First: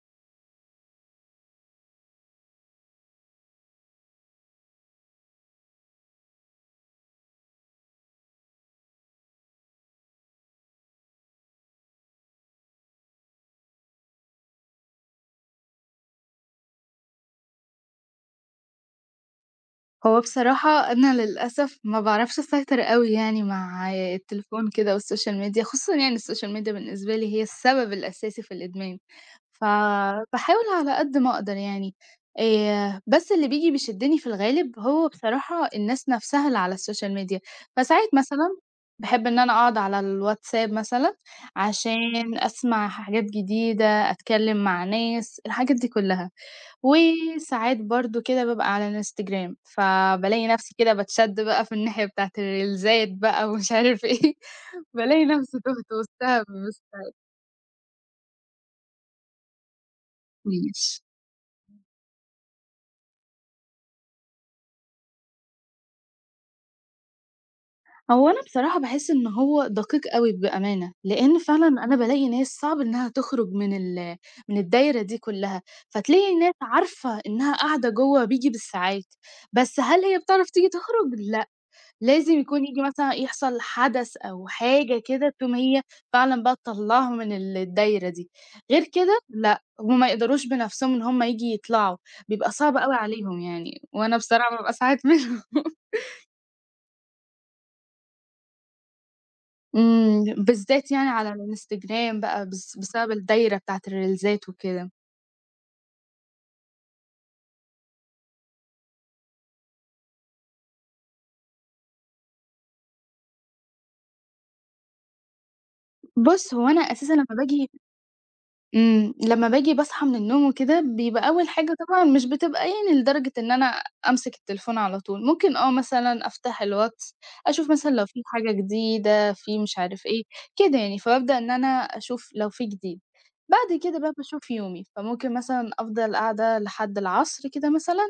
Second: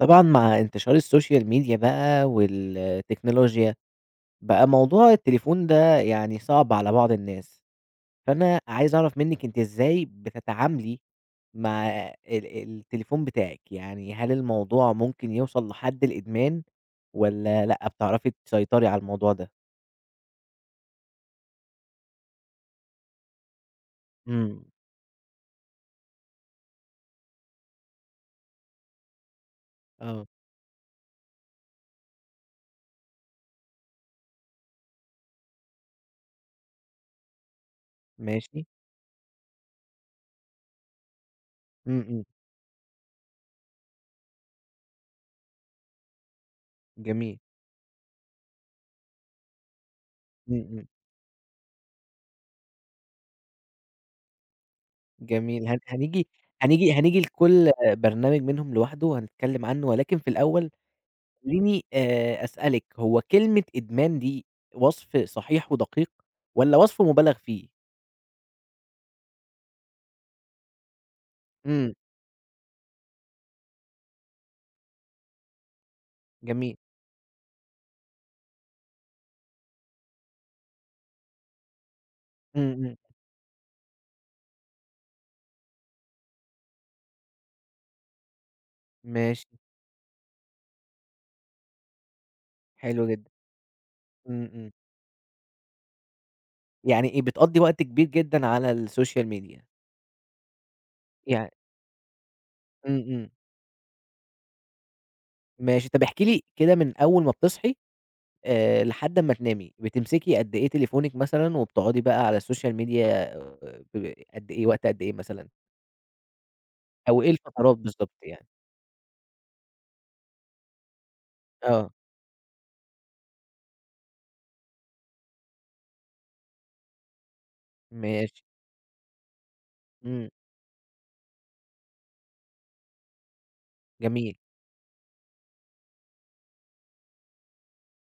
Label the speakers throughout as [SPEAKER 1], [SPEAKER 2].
[SPEAKER 1] طبعًا مع انتشار الSocial media بقى والتكنولوجيا، بقى موضوع التليفون ده يعني صعب على بعض الناس، فأنا عايز أعرف منِّك أنتِ إزاي بتتعاملي مع التليفون بتاعِك، يعني هل الموضوع ممكن يوصل لحد الإدمان والّا لأ، بتعرفي تسيطري على الموضوع ده؟
[SPEAKER 2] هو بصراحة أنا للأسف ما باعرفش أسيطر أوي يعني مع
[SPEAKER 1] إمم،
[SPEAKER 2] التليفون كده والسوشيال ميديا، خصوصًا يعني السوشيال ميديا بالنسبة لي هي السبب الأساسي في الإدمان،
[SPEAKER 1] آه،
[SPEAKER 2] فباحاول على قد ما أقدر يعني، بس اللي بييجي بيشدني في الغالب هو بصراحة الناس نفسها اللي على السوشيال ميديا، فساعات مثلًا
[SPEAKER 1] ماشي،
[SPEAKER 2] باحب إن أنا أقعد على الواتساب مثلًا عشان
[SPEAKER 1] إمم، إمم،
[SPEAKER 2] أسمع حاجات جديدة، أتكلم مع ناس، الحاجات دي كلها.
[SPEAKER 1] جميل،
[SPEAKER 2] وساعات برضه كده بابقى على الإنستجرام، فبالاقي
[SPEAKER 1] إمم،
[SPEAKER 2] نفسي
[SPEAKER 1] إمم،
[SPEAKER 2] كده باتشد بقى في الناحية بتاعة الريلزات بقى ومش عارف إيه، بالاقي نفسي
[SPEAKER 1] جميل. هن
[SPEAKER 2] تُهت
[SPEAKER 1] هنيجي
[SPEAKER 2] وسطها ما
[SPEAKER 1] هنيجي هنيجي لكل برنامج منهم لوحده وهنتكلم عنه، ولكن في الأول
[SPEAKER 2] باستحملش.
[SPEAKER 1] خلّيني أسألِك، هو كلمة إدمان دي وصف صحيح ودقيق والّا وصف مُبالغ فيه؟
[SPEAKER 2] هو أنا بصراحة باحس إن هو دقيق أوي بأمانة، لإن فعلًا
[SPEAKER 1] إمم،
[SPEAKER 2] أنا بالاقي ناس صعب إنها تخرج من من الدايرة دي كلّها، فتلاقي ناس
[SPEAKER 1] جميل،
[SPEAKER 2] عارفة إنها قاعدة جوّه بييجي بالساعات، بس هل هي بتعرف تيجي تخرج؟ لا. لازم يكون
[SPEAKER 1] إمم،
[SPEAKER 2] ييجي
[SPEAKER 1] إمم،
[SPEAKER 2] مثلًا يحصل حدث أو حاجة كده تقوم هي فعلًا بقى تطلّعهم من الدايرة دي، غير كده
[SPEAKER 1] ماشي،
[SPEAKER 2] لأ، هُم ما يقدروش بنفسهم إن هُم ييجي يطلعوا، بيبقى صعب أوي
[SPEAKER 1] حلو جدًا،
[SPEAKER 2] عليهم يعني، وأنا
[SPEAKER 1] إمم،
[SPEAKER 2] بصراحة
[SPEAKER 1] إمم،
[SPEAKER 2] بابقى ساعات منهم.
[SPEAKER 1] يعني إيه، بتقضّي وقت كبير جدًا على الSocial media؟
[SPEAKER 2] بالذات يعني على
[SPEAKER 1] يع
[SPEAKER 2] الإنستجرام بقى بس
[SPEAKER 1] إمم،
[SPEAKER 2] بسبب
[SPEAKER 1] إمم،
[SPEAKER 2] الدايرة بتاعة الريلزات وكده.
[SPEAKER 1] ماشي، طَب احكي لي كده من أول ما بتصحي لحد أمّا تنامي، بتمسكي قد إيه تليفونِك مثلًا وبتقعدي بقى على الSocial media ب قد إيه وقت قد إيه مثلًا؟
[SPEAKER 2] بُص، هو أنا أساسًا
[SPEAKER 1] أو إيه الفترات بالضبط يعني؟
[SPEAKER 2] لمّا باجي باصحى من النوم وكده، بيبقى أول حاجة
[SPEAKER 1] آه،
[SPEAKER 2] طبعًا مش بتبقى يعني لدرجة إن أنا أمسك التليفون على طول، ممكن مثلًا أفتح الواتس، أشوف مثلًا لو في
[SPEAKER 1] ماشي،
[SPEAKER 2] حاجة جديدة، في مش عارف إيه،
[SPEAKER 1] إمم،
[SPEAKER 2] كده يعني، فبابدأ إن أنا أشوف لو في جديد. بعد كده بقى
[SPEAKER 1] جميل،
[SPEAKER 2] باشوف يومي، فممكن مثلًا أفضل قاعدة لحد العصر كده مثلًا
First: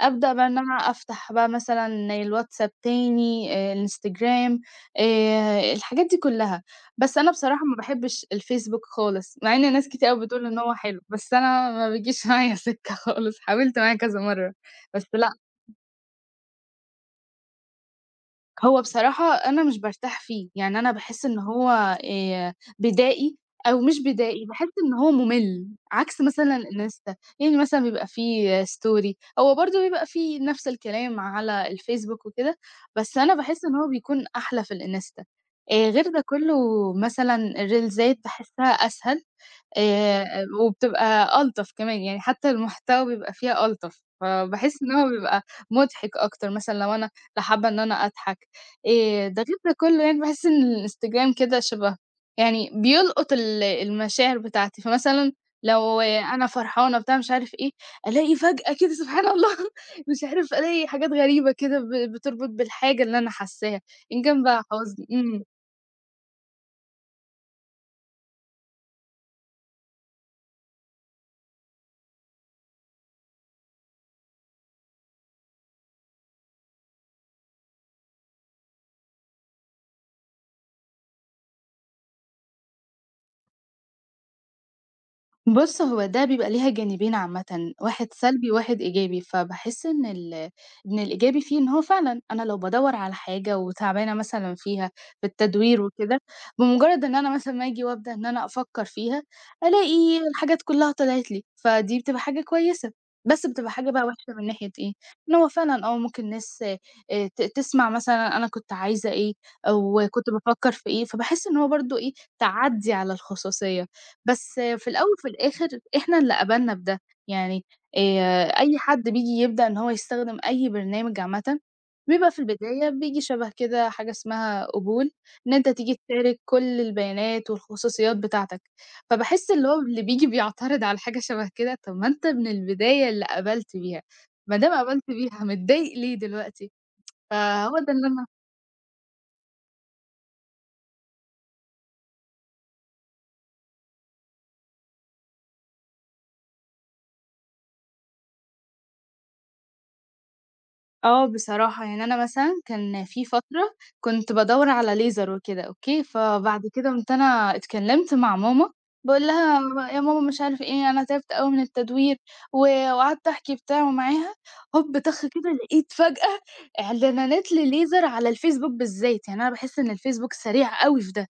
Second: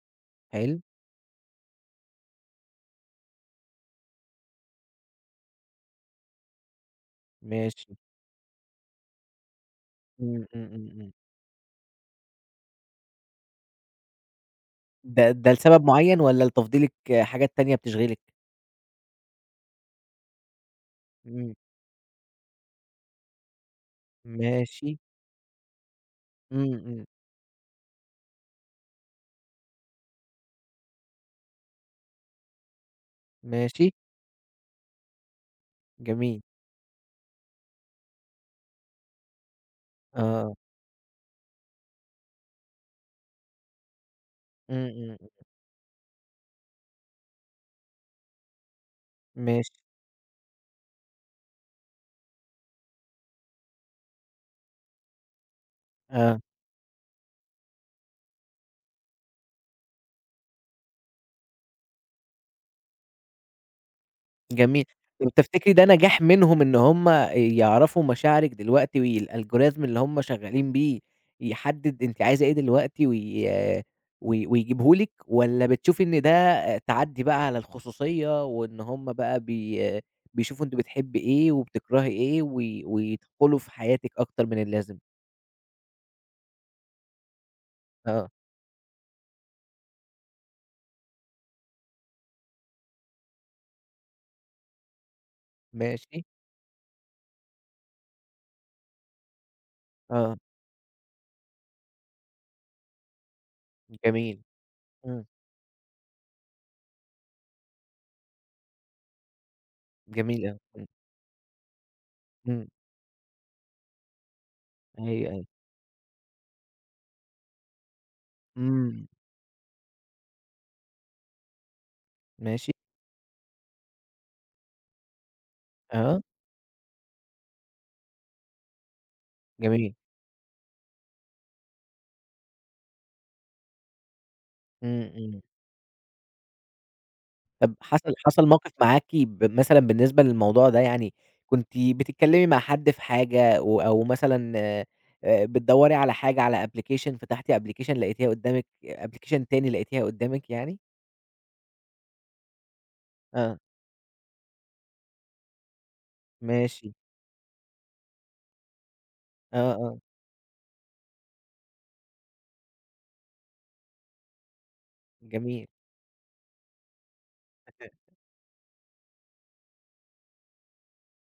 [SPEAKER 2] أبدأ بقى إن أنا
[SPEAKER 1] حلو.
[SPEAKER 2] أفتح بقى مثلًا الواتساب تاني، الإنستجرام، الحاجات دي كلّها. بس أنا بصراحة ما
[SPEAKER 1] ماشي.
[SPEAKER 2] باحبّش الفيسبوك خالص، مع إن ناس كتير أوي بتقول
[SPEAKER 1] إمم،
[SPEAKER 2] إن
[SPEAKER 1] إمم،
[SPEAKER 2] هو
[SPEAKER 1] إمم،
[SPEAKER 2] حلو،
[SPEAKER 1] إمم.
[SPEAKER 2] بس أنا ما بيجيش معايا سِكّة خالص، حاولت معاه كذا مرّة، بس
[SPEAKER 1] ده
[SPEAKER 2] لأ
[SPEAKER 1] ده لسبب معيّن والّا لتفضيلِك حاجات تانية بتشغلِك؟
[SPEAKER 2] هو بصراحة أنا مش بارتاح فيه، يعني أنا باحس إن
[SPEAKER 1] إمم،
[SPEAKER 2] هو بدائي أو مش بدائي، باحس إن
[SPEAKER 1] ماشي.
[SPEAKER 2] هو مُمِل، عكس مثلًا
[SPEAKER 1] إمم، إمم،
[SPEAKER 2] الإنستا، يعني مثلًا بيبقى فيه story هو برضه بيبقى فيه نفس الكلام على الفيسبوك وكده، بس أنا باحس إن هو
[SPEAKER 1] ماشي،
[SPEAKER 2] بيكون أحلى في الإنستا. غير ده
[SPEAKER 1] جميل.
[SPEAKER 2] كُلّه مثلًا الريلزات باحسها أسهل. آآ
[SPEAKER 1] آه،
[SPEAKER 2] وبتبقى ألطف كمان، يعني حتى المحتوى بيبقى فيها ألطف،
[SPEAKER 1] إمم،
[SPEAKER 2] فباحس إن هو
[SPEAKER 1] إمم،
[SPEAKER 2] بيبقى مضحك أكتر مثلًا لو أنا لا حابة إن أنا أضحك، ده غير
[SPEAKER 1] ماشي،
[SPEAKER 2] ده كلّه يعني باحس إن الإنستجرام كده شبهه، يعني بيلقط المشاعر بتاعتي، فمثلًا لو
[SPEAKER 1] آه.
[SPEAKER 2] أنا فرحانة بتاع مش عارف إيه، ألاقي فجأة كده سبحان الله مش عارف ألاقي حاجات غريبة كده بتربط بالحاجة اللي أنا حاساها، إن كان بقى
[SPEAKER 1] جميل.
[SPEAKER 2] حزن،
[SPEAKER 1] طب
[SPEAKER 2] إمم.
[SPEAKER 1] تفتكري ده نجاح منهم إن هم يعرفوا مشاعرك دلوقتي، والalgorithm اللي هم شغالين بيه يحدد أنتِ عايزة إيه دلوقتي، وي وي ويجيبه لِك، والّا بتشوفي إن ده تعدّي بقى على الخصوصية، وإن هم بقى بيشوفوا أنتِ بتحبّي إيه وبتكرهي إيه، ويدخلوا في حياتِك أكتر من اللازم؟
[SPEAKER 2] بُص، هو ده بيبقى ليها جانبين عامةً، واحد
[SPEAKER 1] آه،
[SPEAKER 2] سلبي وواحد إيجابي، فباحس إن إن الإيجابي فيه إن هو فعلًا أنا لو بادوّر على حاجة وتعبانة مثلًا فيها في التدوير وكده،
[SPEAKER 1] ماشي،
[SPEAKER 2] بمجرد إن أنا مثلًا ما آجي وابدأ إن أنا أفكّر فيها، ألاقي
[SPEAKER 1] آه،
[SPEAKER 2] الحاجات كلّها طلعت لي، فدي بتبقى حاجة كويسة. بس بتبقى حاجة بقى وحشة
[SPEAKER 1] جميل،
[SPEAKER 2] من ناحية إيه،
[SPEAKER 1] إمم،
[SPEAKER 2] إن هو فعلًا ممكن ناس ت تسمع مثلًا أنا كنت عايزة إيه أو كنت
[SPEAKER 1] جميل أوي،
[SPEAKER 2] بافكّر في
[SPEAKER 1] إمم،
[SPEAKER 2] إيه، فباحس إن هو برضه إيه،
[SPEAKER 1] إمم،
[SPEAKER 2] تعدّي على الخصوصية. بس في
[SPEAKER 1] أيوه،
[SPEAKER 2] الأول وفي
[SPEAKER 1] أيوه،
[SPEAKER 2] الآخر إحنا اللي قبلنا بده، يعني أي حد
[SPEAKER 1] إمم،
[SPEAKER 2] بييجي يبدأ إن هو يستخدم أي برنامج عامةً، بيبقى في
[SPEAKER 1] ماشي،
[SPEAKER 2] البداية بييجي شبه كده حاجة اسمها قبول، إن أنت تيجي
[SPEAKER 1] آه،
[SPEAKER 2] تشارك كل البيانات والخصوصيات بتاعتك، فباحس اللي هو
[SPEAKER 1] جميل،
[SPEAKER 2] اللي بييجي بيعترض على حاجة شبه كده، طب ما أنت من البداية اللي قبلت بيها، ما دام قبلت
[SPEAKER 1] إمم، إمم.
[SPEAKER 2] بيها متضايق ليه دلوقتي؟
[SPEAKER 1] طب
[SPEAKER 2] فهو ده اللي
[SPEAKER 1] حصل
[SPEAKER 2] أنا
[SPEAKER 1] حصل موقف معاكِ، مثلًا بالنسبة للموضوع ده، يعني كنتِ بتتكلمي مع حد في حاجة، أو مثلًا بتدوّري على حاجة على application، فتحتِ application لقيتيها قدّامِك، application تاني لقيتيها قدّامِك يعني؟
[SPEAKER 2] بصراحة يعني أنا مثلًا كان في
[SPEAKER 1] آه،
[SPEAKER 2] فترة كنت بادوّر على ليزر وكده أوكي، فبعد كده
[SPEAKER 1] ماشي،
[SPEAKER 2] قُمت أنا اتكلمت مع ماما، باقول لها:
[SPEAKER 1] آه، آه،
[SPEAKER 2] "يا ماما مش عارف إيه، أنا تعبت أوي من التدوير." و وقعدت أحكي بتاع ومعاها، هوب طخ كده
[SPEAKER 1] جميل.
[SPEAKER 2] لقيت فجأة إعلانات لليزر على الفيسبوك بالذات، يعني أنا باحس إن الفيسبوك سريع أوي في ده،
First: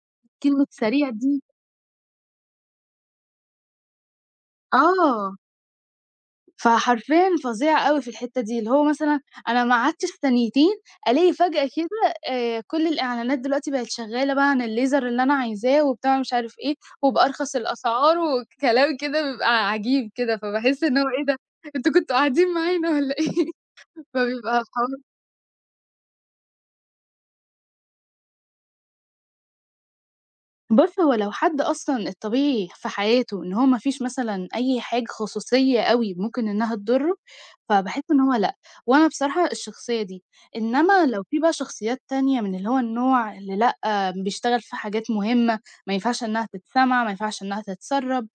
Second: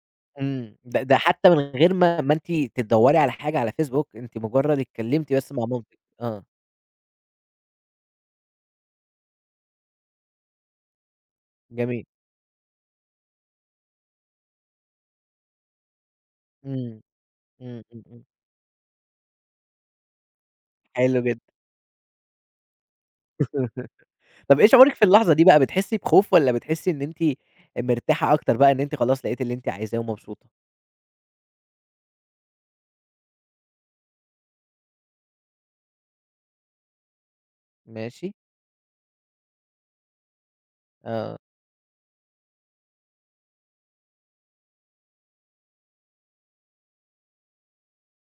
[SPEAKER 2] كلمة
[SPEAKER 1] إمم، ده
[SPEAKER 2] سريع
[SPEAKER 1] ده
[SPEAKER 2] دي
[SPEAKER 1] حتى من غير ما أنتِ تدوّري على حاجة على فيسبوك، أنتِ مجرد اتكلمتِ
[SPEAKER 2] آه.
[SPEAKER 1] بس مع مامتِك، آه،
[SPEAKER 2] فحرفيًا فظيع أوي في الحتّة دي، اللي هو مثلًا أنا ما قعدتش ثانيتين ألاقي فجأة
[SPEAKER 1] جميل.
[SPEAKER 2] كده كل الإعلانات دلوقتي بقت شغّالة بقى عن الليزر اللي أنا عايزاه وبتاع مش عارف إيه،
[SPEAKER 1] إمم،
[SPEAKER 2] وبأرخص
[SPEAKER 1] إمم، إمم،
[SPEAKER 2] الأسعار
[SPEAKER 1] إمم،
[SPEAKER 2] وكلام كده بيبقى عجيب كده، فباحس إن هو
[SPEAKER 1] حلو
[SPEAKER 2] إيه ده،
[SPEAKER 1] جدًا.
[SPEAKER 2] أنتم كنتم قاعدين معانا والّا إيه؟ فبيبقى
[SPEAKER 1] طب إيه شعورِك
[SPEAKER 2] الحوار
[SPEAKER 1] في اللحظة دي بقى، بتحسّي بخوف والّا بتحسّي إن أنتِ مرتاحة أكتر بقى، إن أنتِ خلاص لقيتِ اللي أنتِ عايزاه ومبسوطة؟
[SPEAKER 2] بُص، هو لو حد أصلًا الطبيعي في حياته إن هو ما فيش مثلًا أي حاجة خصوصية أوي ممكن إنها تضُرّه، فباحس إن
[SPEAKER 1] ماشي،
[SPEAKER 2] هو لأ، وأنا بصراحة الشخصية دي. إنما لو في
[SPEAKER 1] آه،
[SPEAKER 2] بقى شخصيات تانية من اللي هو النوع اللي لأ، بيشتغل في حاجات مهمة ما ينفعش إنها تتسمع، ما ينفعش إنها تتسرّب،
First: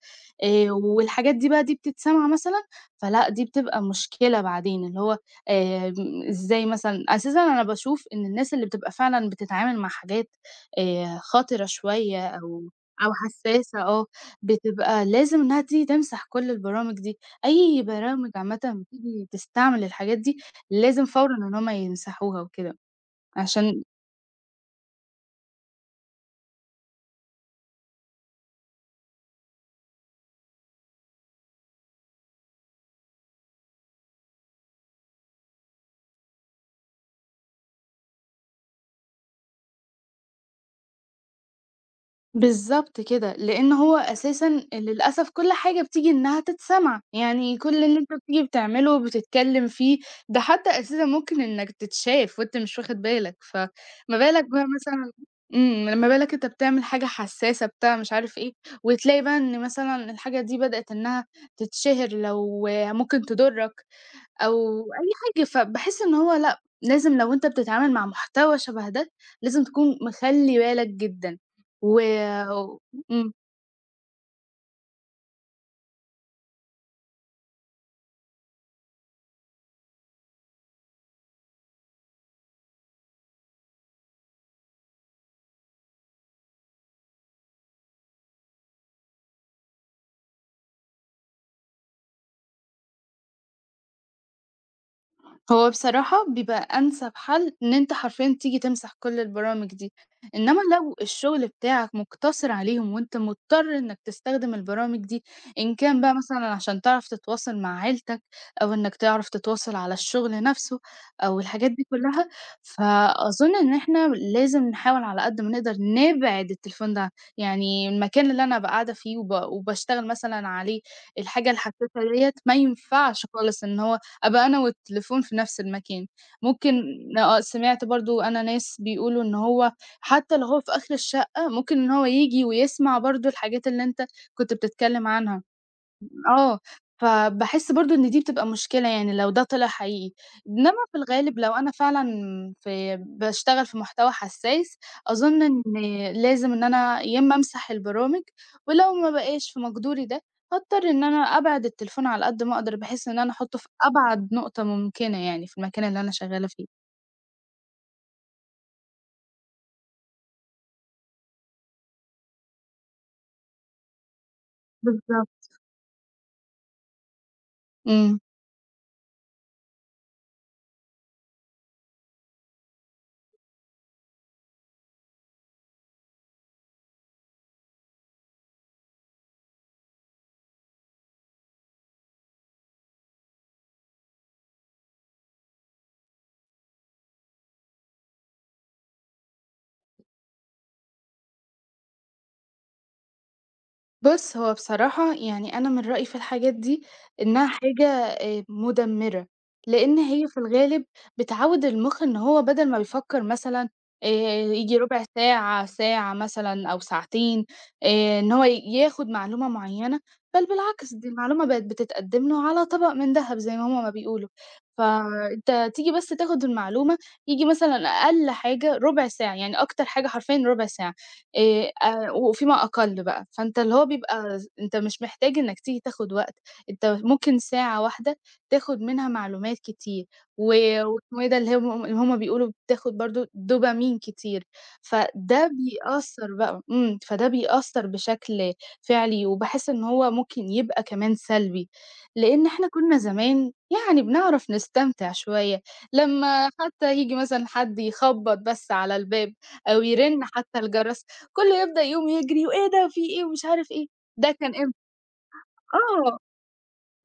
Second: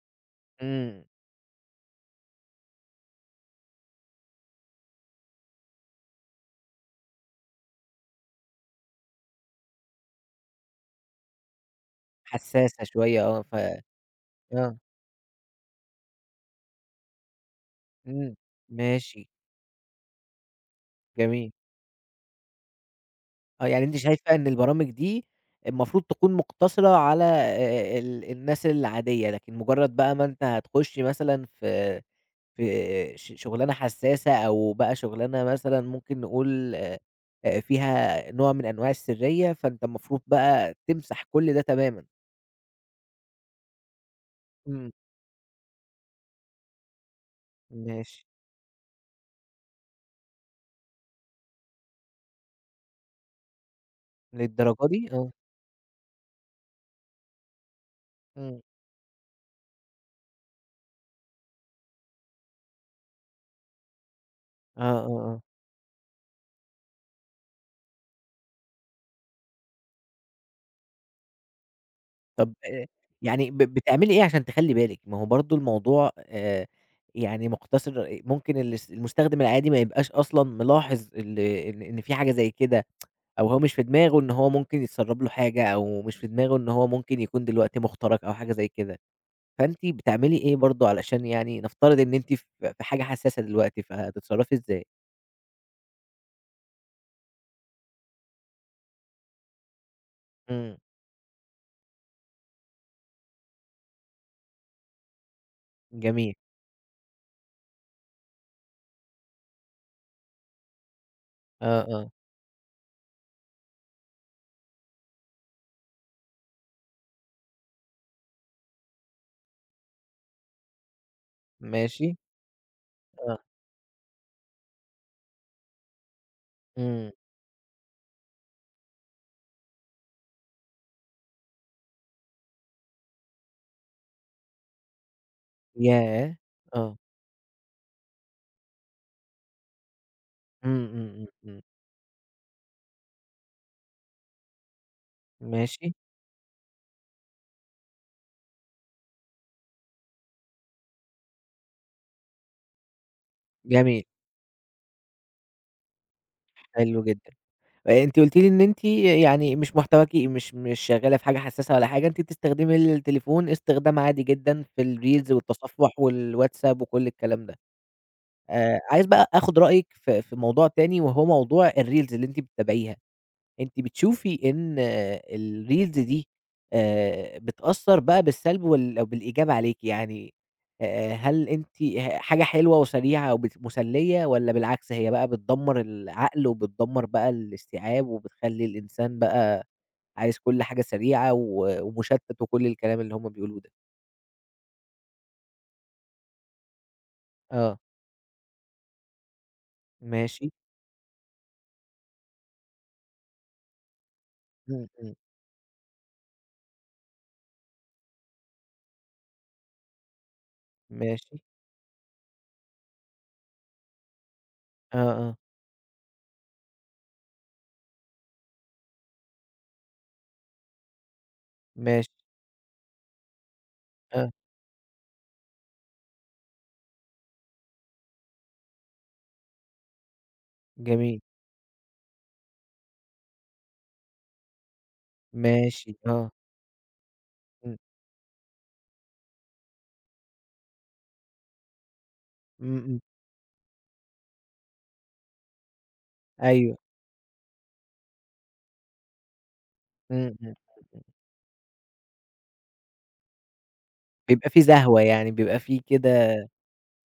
[SPEAKER 1] إمم،
[SPEAKER 2] والحاجات دي بقى دي بتتسمع مثلًا، فلأ، دي بتبقى مشكلة بعدين، اللي هو إزاي مثلًا أساسًا أنا باشوف إن الناس اللي بتبقى فعلًا بتتعامل مع حاجات خطرة شوية أو
[SPEAKER 1] حسّاسة
[SPEAKER 2] أو
[SPEAKER 1] شوية آه،
[SPEAKER 2] حساسة،
[SPEAKER 1] آه،
[SPEAKER 2] بتبقى لازم إنها تيجي تمسح كل البرامج دي، أي برامج
[SPEAKER 1] إمم،
[SPEAKER 2] عامةً بتيجي
[SPEAKER 1] ماشي،
[SPEAKER 2] تستعمل الحاجات دي لازم فورًا
[SPEAKER 1] جميل،
[SPEAKER 2] إن هم يمسحوها وكده،
[SPEAKER 1] آه،
[SPEAKER 2] عشان
[SPEAKER 1] يعني أنتِ شايفة إن البرامج دي المفروض تكون مقتصرة على الناس العادية، لكن مجرّد بقى ما أنت هتخُشّي مثلًا في شغلانة حساسة، أو بقى شغلانة مثلًا ممكن نقول فيها نوع من أنواع السرية، فأنت المفروض بقى تمسح كل ده تمامًا.
[SPEAKER 2] بالضبط كده، لإن هو أساسًا
[SPEAKER 1] إمم،
[SPEAKER 2] للأسف كل حاجة بتيجي إنها تتسمع، يعني كل اللي أنت
[SPEAKER 1] ماشي،
[SPEAKER 2] بتيجي بتعمله وبتتكلّم فيه، ده حتى أساسًا ممكن إنك تتشاف وأنت مش واخد بالك، فما بالك بقى
[SPEAKER 1] للدرجة دي!
[SPEAKER 2] مثلًا
[SPEAKER 1] آه،
[SPEAKER 2] ما بالك أنت بتعمل حاجة حسّاسة بتاع مش عارف إيه،
[SPEAKER 1] إمم،
[SPEAKER 2] وتلاقي بقى إن مثلًا الحاجة دي بدأت إنها تتشهر لو ممكن تضرّك. أو
[SPEAKER 1] آه،
[SPEAKER 2] أي
[SPEAKER 1] آه، آه.
[SPEAKER 2] حاجة، فباحس إن هو لأ، لازم لو أنت بتتعامل مع محتوى شبه ده، لازم تكون مخلّي بالك جدًا و
[SPEAKER 1] طب
[SPEAKER 2] إمم.
[SPEAKER 1] يعني بتعملي إيه عشان تخلّي بالِك؟ ما هو برضه الموضوع يعني مقتصر، ممكن المستخدم العادي ما يبقاش أصلًا ملاحظ ال إن إن في حاجة زي كده. أو هو مش في دماغه إن هو ممكن يتسرّب له حاجة، أو مش في دماغه إن هو ممكن يكون دلوقتي مُخترق أو حاجة زي كده، فأنتِ بتعملي إيه برضه علشان يعني نفترض إن أنتِ في حاجة حساسة دلوقتي، فهتتصرّفي إزاي؟
[SPEAKER 2] هو بصراحة بيبقى أنسب حل إن أنت حرفيًا تيجي تمسح كل البرامج دي، إنما
[SPEAKER 1] إمم،
[SPEAKER 2] لو الشغل بتاعك مقتصر عليهم وأنت مضطر إنك تستخدم البرامج دي، إن كان بقى
[SPEAKER 1] جميل،
[SPEAKER 2] مثلًا عشان تعرف تتواصل مع عيلتك أو إنك تعرف تتواصل على الشغل نفسه أو الحاجات دي
[SPEAKER 1] آه، آه،
[SPEAKER 2] كلها، فأظن إن إحنا لازم نحاول على قد ما نقدر نبعد التليفون ده يعني المكان اللي أنا أبقى قاعدة فيه وباشتغل مثلًا عليه الحاجة الحساسة
[SPEAKER 1] ماشي،
[SPEAKER 2] ديّة ما ينفعش
[SPEAKER 1] آه،
[SPEAKER 2] خالص إن هو أبقى أنا والتليفون في نفس المكان. ممكن
[SPEAKER 1] إمم،
[SPEAKER 2] آه، سمعت برضه أنا ناس بيقولوا إن هو حتى لو هو في آخر الشقة، ممكن إن هو ييجي ويسمع برضه الحاجات اللي أنت كنت بتتكلم عنها.
[SPEAKER 1] ياه!
[SPEAKER 2] آه،
[SPEAKER 1] آه،
[SPEAKER 2] فباحس برضه إن دي بتبقى مشكلة يعني لو ده طلع حقيقي، إنما
[SPEAKER 1] إمم،
[SPEAKER 2] في
[SPEAKER 1] إمم، إمم،
[SPEAKER 2] الغالب لو
[SPEAKER 1] إمم،
[SPEAKER 2] أنا فعلًا في باشتغل في محتوى حساس، أظن إن
[SPEAKER 1] ماشي،
[SPEAKER 2] لازم إن أنا يا إما أمسح البرامج، ولو ما بقاش في مقدوري ده، هاضطر إن أنا أبعد التليفون على قد ما أقدر، بحيث إن أنا أحطه في
[SPEAKER 1] جميل،
[SPEAKER 2] أبعد نقطة ممكنة يعني في المكان اللي أنا شغالة فيه.
[SPEAKER 1] حلو جدًا. أنتِ قُلتِ لي إن أنتِ يعني مش محتواكِ مش شغّالة في حاجة حسّاسة ولا حاجة، أنتِ بتستخدمي التليفون استخدام عادي جدًا في الreels
[SPEAKER 2] بالضبط،
[SPEAKER 1] والتصفُّح والواتساب وكل الكلام ده.
[SPEAKER 2] إمم.
[SPEAKER 1] عايز بقى آخُد رأيِك في موضوع تاني، وهو موضوع الreels اللي أنتِ بتتابعيها. أنتِ بتشوفي إن الreels دي بتأثّر بقى بالسلب وال بالإيجاب عليكِ، يعني هل أنتِ حاجة حلوة وسريعة وبت مسلية، والّا بالعكس هي بقى بتدمّر العقل وبتدمّر بقى الاستيعاب، وبتخلّي الإنسان بقى عايز كل حاجة سريعة و ومشتت، وكل الكلام اللي هم بيقولوه ده؟
[SPEAKER 2] بُص، هو بصراحة يعني أنا من رأيي في الحاجات دي إنها
[SPEAKER 1] آه،
[SPEAKER 2] حاجة مُدمِّرة، لإن هي في
[SPEAKER 1] ماشي،
[SPEAKER 2] الغالب بتعوِّد المُخ إن هو بدل ما بيفكّر مثلًا ييجي
[SPEAKER 1] إمم،
[SPEAKER 2] رُبع
[SPEAKER 1] إمم،
[SPEAKER 2] ساعة، ساعة مثلًا أو ساعتين إن هو ياخُد معلومة معيّنة، بل بالعكس دي
[SPEAKER 1] ماشي،
[SPEAKER 2] المعلومة بقت بتتقدّم له على طبق من دهب زي ما هُم ما بيقولوا.
[SPEAKER 1] آه، آه،
[SPEAKER 2] فأنت تيجي بس تاخُد المعلومة، ييجي مثلًا أقل حاجة رُبع ساعة، يعني أكتر حاجة حرفيًا رُبع ساعة.
[SPEAKER 1] ماشي،
[SPEAKER 2] وفيما أقل بقى، فأنت اللي هو
[SPEAKER 1] آه،
[SPEAKER 2] بيبقى أنت مش محتاج إنّك تيجي تاخد وقت، أنت ممكن ساعة واحدة تاخد منها معلومات كتير، و واسمه
[SPEAKER 1] جميل،
[SPEAKER 2] إيه ده اللي هم بيقولوا بتاخد برضه دوبامين كتير،
[SPEAKER 1] ماشي، آه،
[SPEAKER 2] فده
[SPEAKER 1] إمم،
[SPEAKER 2] بيأثّر بشكل فعلي، وباحس إن هو ممكن يبقى كمان سلبي، لإن إحنا
[SPEAKER 1] إمم،
[SPEAKER 2] كُنّا
[SPEAKER 1] إمم،
[SPEAKER 2] زمان يعني بنعرف نستمتع شوية، لمّا
[SPEAKER 1] أيوه،
[SPEAKER 2] حتى ييجي مثلًا حد يخبّط بس على الباب أو يرن
[SPEAKER 1] إمم، إمم.
[SPEAKER 2] حتى الجرس كلّه يبدأ يقوم يجري وإيه ده، في إيه ومش عارف إيه، ده
[SPEAKER 1] بيبقى
[SPEAKER 2] كان
[SPEAKER 1] في
[SPEAKER 2] إمتى؟
[SPEAKER 1] زهوة، يعني بيبقى في
[SPEAKER 2] آه.
[SPEAKER 1] كده.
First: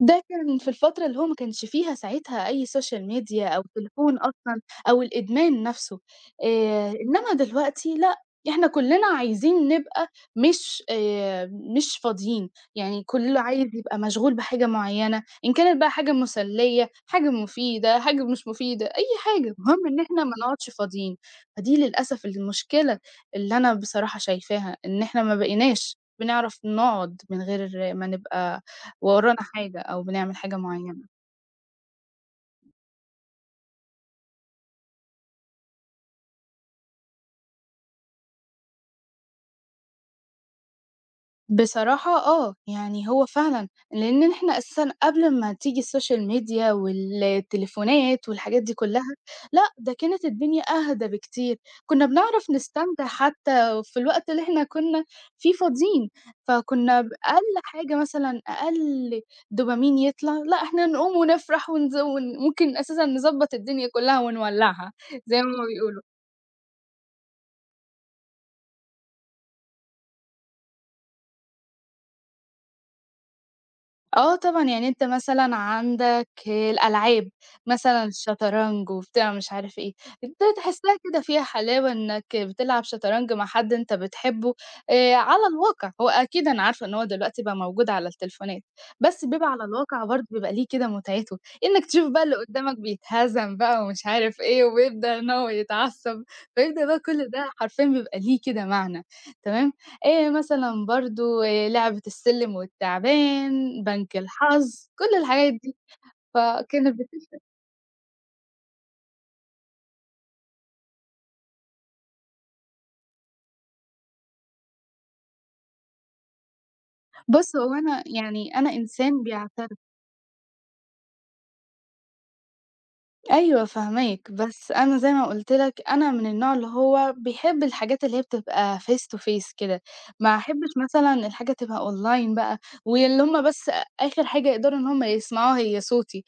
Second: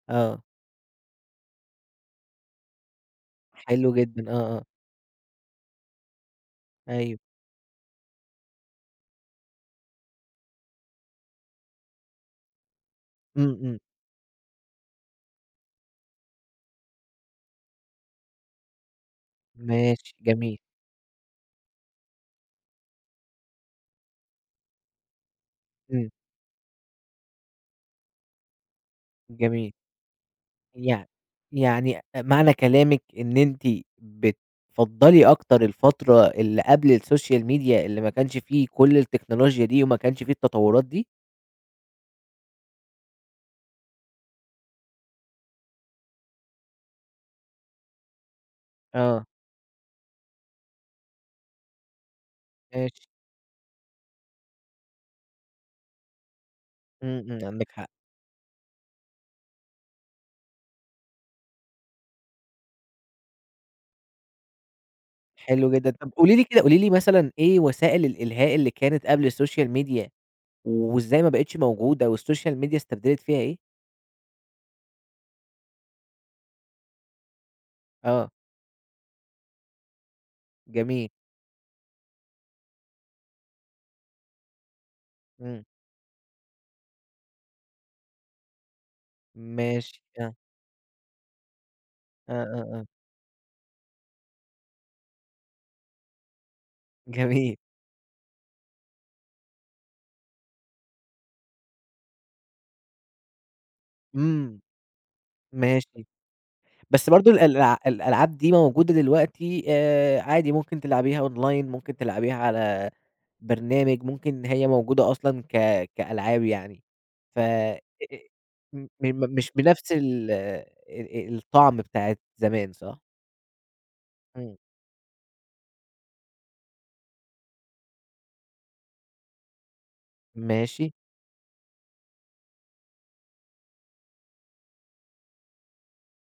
[SPEAKER 2] ده
[SPEAKER 1] آه،
[SPEAKER 2] كان في الفترة اللي هو ما كانش فيها ساعتها أي social media أو
[SPEAKER 1] حلو
[SPEAKER 2] تليفون
[SPEAKER 1] جدًا، آه،
[SPEAKER 2] أصلًا
[SPEAKER 1] آه،
[SPEAKER 2] أو الإدمان نَفْسه،
[SPEAKER 1] أيوه،
[SPEAKER 2] إنما دلوقتي لأ، إحنا كُلّنا عايزين نبقى مش مش فاضيين، يعني كُلّه
[SPEAKER 1] إمم،
[SPEAKER 2] عايز
[SPEAKER 1] إمم،
[SPEAKER 2] يبقى مشغول بحاجة معيّنة، إن كانت بقى حاجة مسلية، حاجة مفيدة، حاجة مش مفيدة، أي حاجة، المهم إن
[SPEAKER 1] ماشي
[SPEAKER 2] إحنا ما
[SPEAKER 1] جميل،
[SPEAKER 2] نقعدش فاضيين، فدي للأسف المشكلة اللي أنا بصراحة شايفاها، إن إحنا ما بقيناش
[SPEAKER 1] إمم،
[SPEAKER 2] بنعرف نقعد من غير ما نبقى وورانا
[SPEAKER 1] جميل.
[SPEAKER 2] حاجة أو بنعمل حاجة
[SPEAKER 1] يع
[SPEAKER 2] معيّنة.
[SPEAKER 1] يعني معنى كلامِك إن أنتِ بتفضّلي أكتر الفترة اللي قبل الSocial Media، اللي ما كانش فيه كل التكنولوجيا دي وما كانش فيه التطوّرات دي؟
[SPEAKER 2] بصراحة آه، يعني هو فعلًا لإن إحنا أساسًا قبل ما تيجي السوشيال ميديا والتليفونات والحاجات دي كلّها،
[SPEAKER 1] آه،
[SPEAKER 2] لأ ده كانت الدنيا أهدى بكتير، كنا بنعرف
[SPEAKER 1] ماشي،
[SPEAKER 2] نستمتع حتى في الوقت اللي إحنا كنا فيه فاضيين، فكنا
[SPEAKER 1] إمم، إمم،
[SPEAKER 2] بأقل
[SPEAKER 1] عندِك حق،
[SPEAKER 2] حاجة مثلًا أقل دوبامين يطلع، لأ إحنا نقوم ونفرح ونز ون ممكن أساسًا نضبّط الدنيا كلّها ونولّعها زي ما هُم
[SPEAKER 1] حلو جدًا.
[SPEAKER 2] بيقولوا.
[SPEAKER 1] طَب قولي لي كده، قولي لي مثلًا إيه وسائل الإلهاء اللي كانت قبل الSocial Media، وإزاي ما بقِتش موجودة والSocial Media استبدلت فيها إيه؟
[SPEAKER 2] آه طبعًا، يعني أنت مثلًا عندك الألعاب، مثلًا
[SPEAKER 1] آه،
[SPEAKER 2] الشطرنج وبتاع مش عارف إيه، أنت تحسّها
[SPEAKER 1] جميل.
[SPEAKER 2] كده فيها حلاوة إنك بتلعب شطرنج مع حد أنت بتحبه على
[SPEAKER 1] إمم،
[SPEAKER 2] الواقع، هو أكيد أنا عارفة إن هو دلوقتي بقى موجود على التليفونات، بس بيبقى على
[SPEAKER 1] ماشي،
[SPEAKER 2] الواقع برضه
[SPEAKER 1] آه،
[SPEAKER 2] بيبقى ليه كده متعته، إنك تشوف بقى
[SPEAKER 1] آه،
[SPEAKER 2] اللي قدّامك
[SPEAKER 1] آه، آه،
[SPEAKER 2] بيتهزم بقى ومش عارف إيه، وبيبدأ إن هو يتعصب، فيبدأ بقى كل ده
[SPEAKER 1] جميل،
[SPEAKER 2] حرفيًا بيبقى ليه كده معنى، تمام؟ مثلًا برضه لعبة السلِّم والتعبان، بنك
[SPEAKER 1] إمم،
[SPEAKER 2] الحظ، كل الحاجات دي،
[SPEAKER 1] ماشي.
[SPEAKER 2] فكانت
[SPEAKER 1] بس برضه ال الألع الألعاب دي موجودة دلوقتي، عادي ممكن تلعبيها online، ممكن تلعبيها على برنامج، ممكن هي موجودة أصلًا كألعاب يعني، ف
[SPEAKER 2] بُص هو
[SPEAKER 1] أ
[SPEAKER 2] أنا
[SPEAKER 1] أ
[SPEAKER 2] يعني أنا
[SPEAKER 1] م
[SPEAKER 2] إنسان
[SPEAKER 1] م مش
[SPEAKER 2] بيعت
[SPEAKER 1] بنفس ال أ أ الطعم بتاعة زمان، صح؟
[SPEAKER 2] أيوه فاهماك،
[SPEAKER 1] إمم،
[SPEAKER 2] بس أنا زي ما قُلت لك أنا من النوع اللي هو بيحب الحاجات اللي هي بتبقى face to face كده، ما أحبش
[SPEAKER 1] ماشي،
[SPEAKER 2] مثلًا الحاجة تبقى online بقى، واللي هُم بس آخر حاجة يقدروا إن هُم يسمعوها هي صوتي،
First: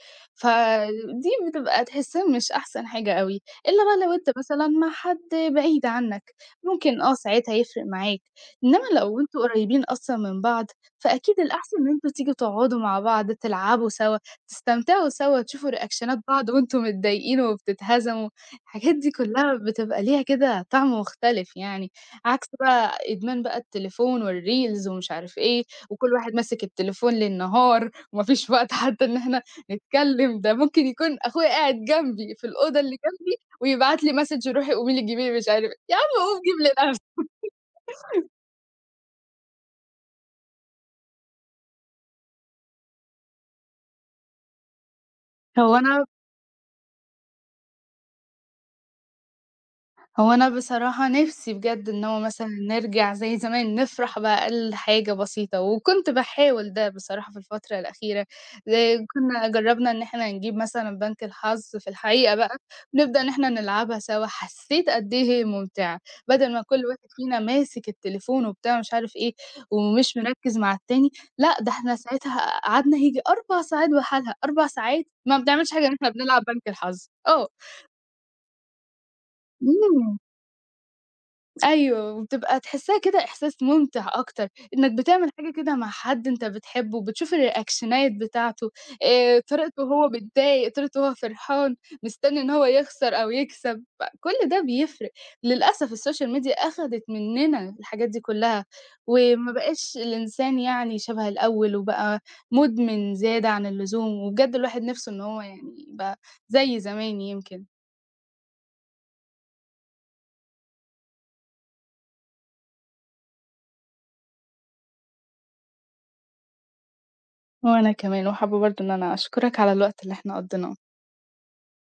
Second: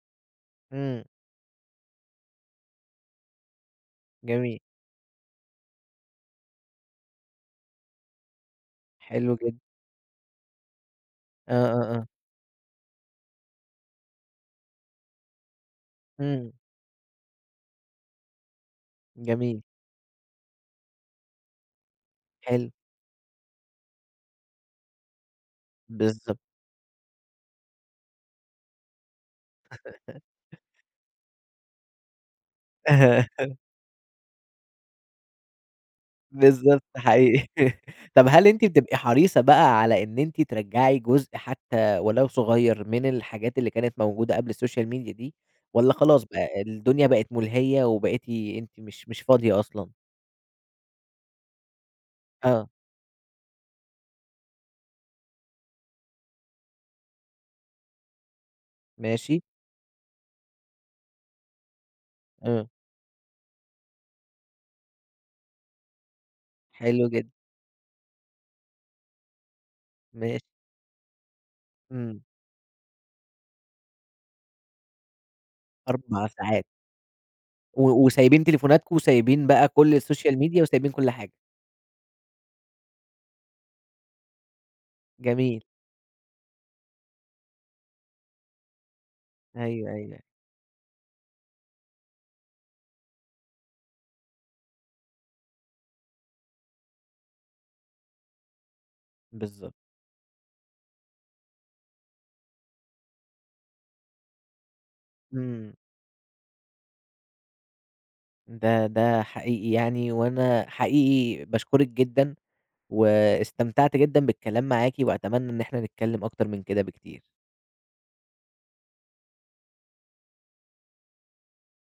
[SPEAKER 1] إمم،
[SPEAKER 2] فدي بتبقى تحسّها مش أحسن حاجة أوي، إلا بقى لو أنت
[SPEAKER 1] جميل،
[SPEAKER 2] مثلًا مع حد بعيد عنك، ممكن ساعتها يفرق معاك، إنما لو
[SPEAKER 1] حلو
[SPEAKER 2] أنتم
[SPEAKER 1] جدًا،
[SPEAKER 2] قريبين أصلًا من بعض، فأكيد
[SPEAKER 1] آه،
[SPEAKER 2] الأحسن إن
[SPEAKER 1] آه، آه،
[SPEAKER 2] أنتم تيجوا تقعدوا مع بعض، تلعبوا سوا، تستمتعوا سوا، تشوفوا ريأكشنات بعض
[SPEAKER 1] إمم،
[SPEAKER 2] وأنتم متضايقين وبتتهزموا، الحاجات دي كلّها
[SPEAKER 1] جميل،
[SPEAKER 2] بتبقى ليها كده طعم مختلف يعني، عكس
[SPEAKER 1] حلو،
[SPEAKER 2] بقى إدمان بقى التليفون والreels ومش عارف إيه، وكل واحد
[SPEAKER 1] بالضبط.
[SPEAKER 2] ماسك التليفون للنهار وما فيش وقت حتى إن إحنا نتكلّم، ده ممكن يكون أخويا قاعد جنبي في الأوضة اللي جنبي ويبعت لي message روحي قومي لي جيبي لي مش عارف إيه، يا عم قوم جيب
[SPEAKER 1] بالضبط
[SPEAKER 2] لنفسك،
[SPEAKER 1] حقيقي. طب هل أنتِ بتبقي حريصة بقى على إن أنتِ ترجّعي جزء حتى ولو صغير من الحاجات اللي كانت موجودة قبل السوشيال ميديا دي،
[SPEAKER 2] هو
[SPEAKER 1] والّا
[SPEAKER 2] أنا
[SPEAKER 1] خلاص بقى الدنيا بقت ملهية وبقيتِ أنتِ مش فاضية أصلًا؟
[SPEAKER 2] هو أنا بصراحة نِفْسي بجد إن هو مثلًا
[SPEAKER 1] آه،
[SPEAKER 2] نرجع زي زمان، نفرح بأقل حاجة بسيطة، وكنت باحاول ده بصراحة في الفترة الأخيرة، زي
[SPEAKER 1] ماشي،
[SPEAKER 2] كنا جرّبنا إن إحنا نجيب مثلًا بنك الحظ في الحقيقة بقى،
[SPEAKER 1] آه،
[SPEAKER 2] نبدأ إن إحنا نلعبها سوا، حسّيت قد إيه هي ممتعة، بدل ما كل واحد
[SPEAKER 1] حلو جدًا،
[SPEAKER 2] فينا ماسك التليفون وبتاع مش عارف إيه، ومش
[SPEAKER 1] ماشي،
[SPEAKER 2] مركّز مع التاني، لأ ده إحنا
[SPEAKER 1] إمم،
[SPEAKER 2] ساعتها قعدنا ييجي 4 ساعات بحالها، 4 ساعات ما بنعملش حاجة غير إن إحنا
[SPEAKER 1] 4
[SPEAKER 2] بنلعب بنك
[SPEAKER 1] ساعات
[SPEAKER 2] الحظ، آه،
[SPEAKER 1] و وسايبين تليفوناتكم، وسايبين بقى كل
[SPEAKER 2] إمم.
[SPEAKER 1] السوشيال ميديا، وسايبين كل حاجة،
[SPEAKER 2] أيوه، وبتبقى تحسّها كده إحساس مُمتِع أكتر، إنّك بتعمل حاجة
[SPEAKER 1] جميل،
[SPEAKER 2] كده مع حد أنت بتحبّه، بتشوف الريأكشنات بتاعته، طريقته
[SPEAKER 1] أيوه،
[SPEAKER 2] وهو
[SPEAKER 1] أيوه،
[SPEAKER 2] متضايق، طريقته وهو فرحان، مستنّي إن هو يخسر أو يكسب، فكل ده بيفرق. للأسف السوشيال ميديا أخدت منّنا الحاجات دي كُلّها، وما
[SPEAKER 1] بالضبط،
[SPEAKER 2] بقاش الإنسان يعني شَبه الأول، وبقى مُدمن زيادة عن اللزوم، وبجد الواحد نِفْسه إن هو
[SPEAKER 1] إمم،
[SPEAKER 2] يعني يبقى زي زمان يمكن.
[SPEAKER 1] ده حقيقي يعني، وأنا حقيقي باشكرِك جدًا، واستمتعت جدًا بالكلام معاكِ، وأتمنى إن إحنا نتكلم أكتر من كده بكتير.
[SPEAKER 2] وأنا كمان، وحابّة برضه إن أنا أشكرك على الوقت اللي إحنا قضّيناه.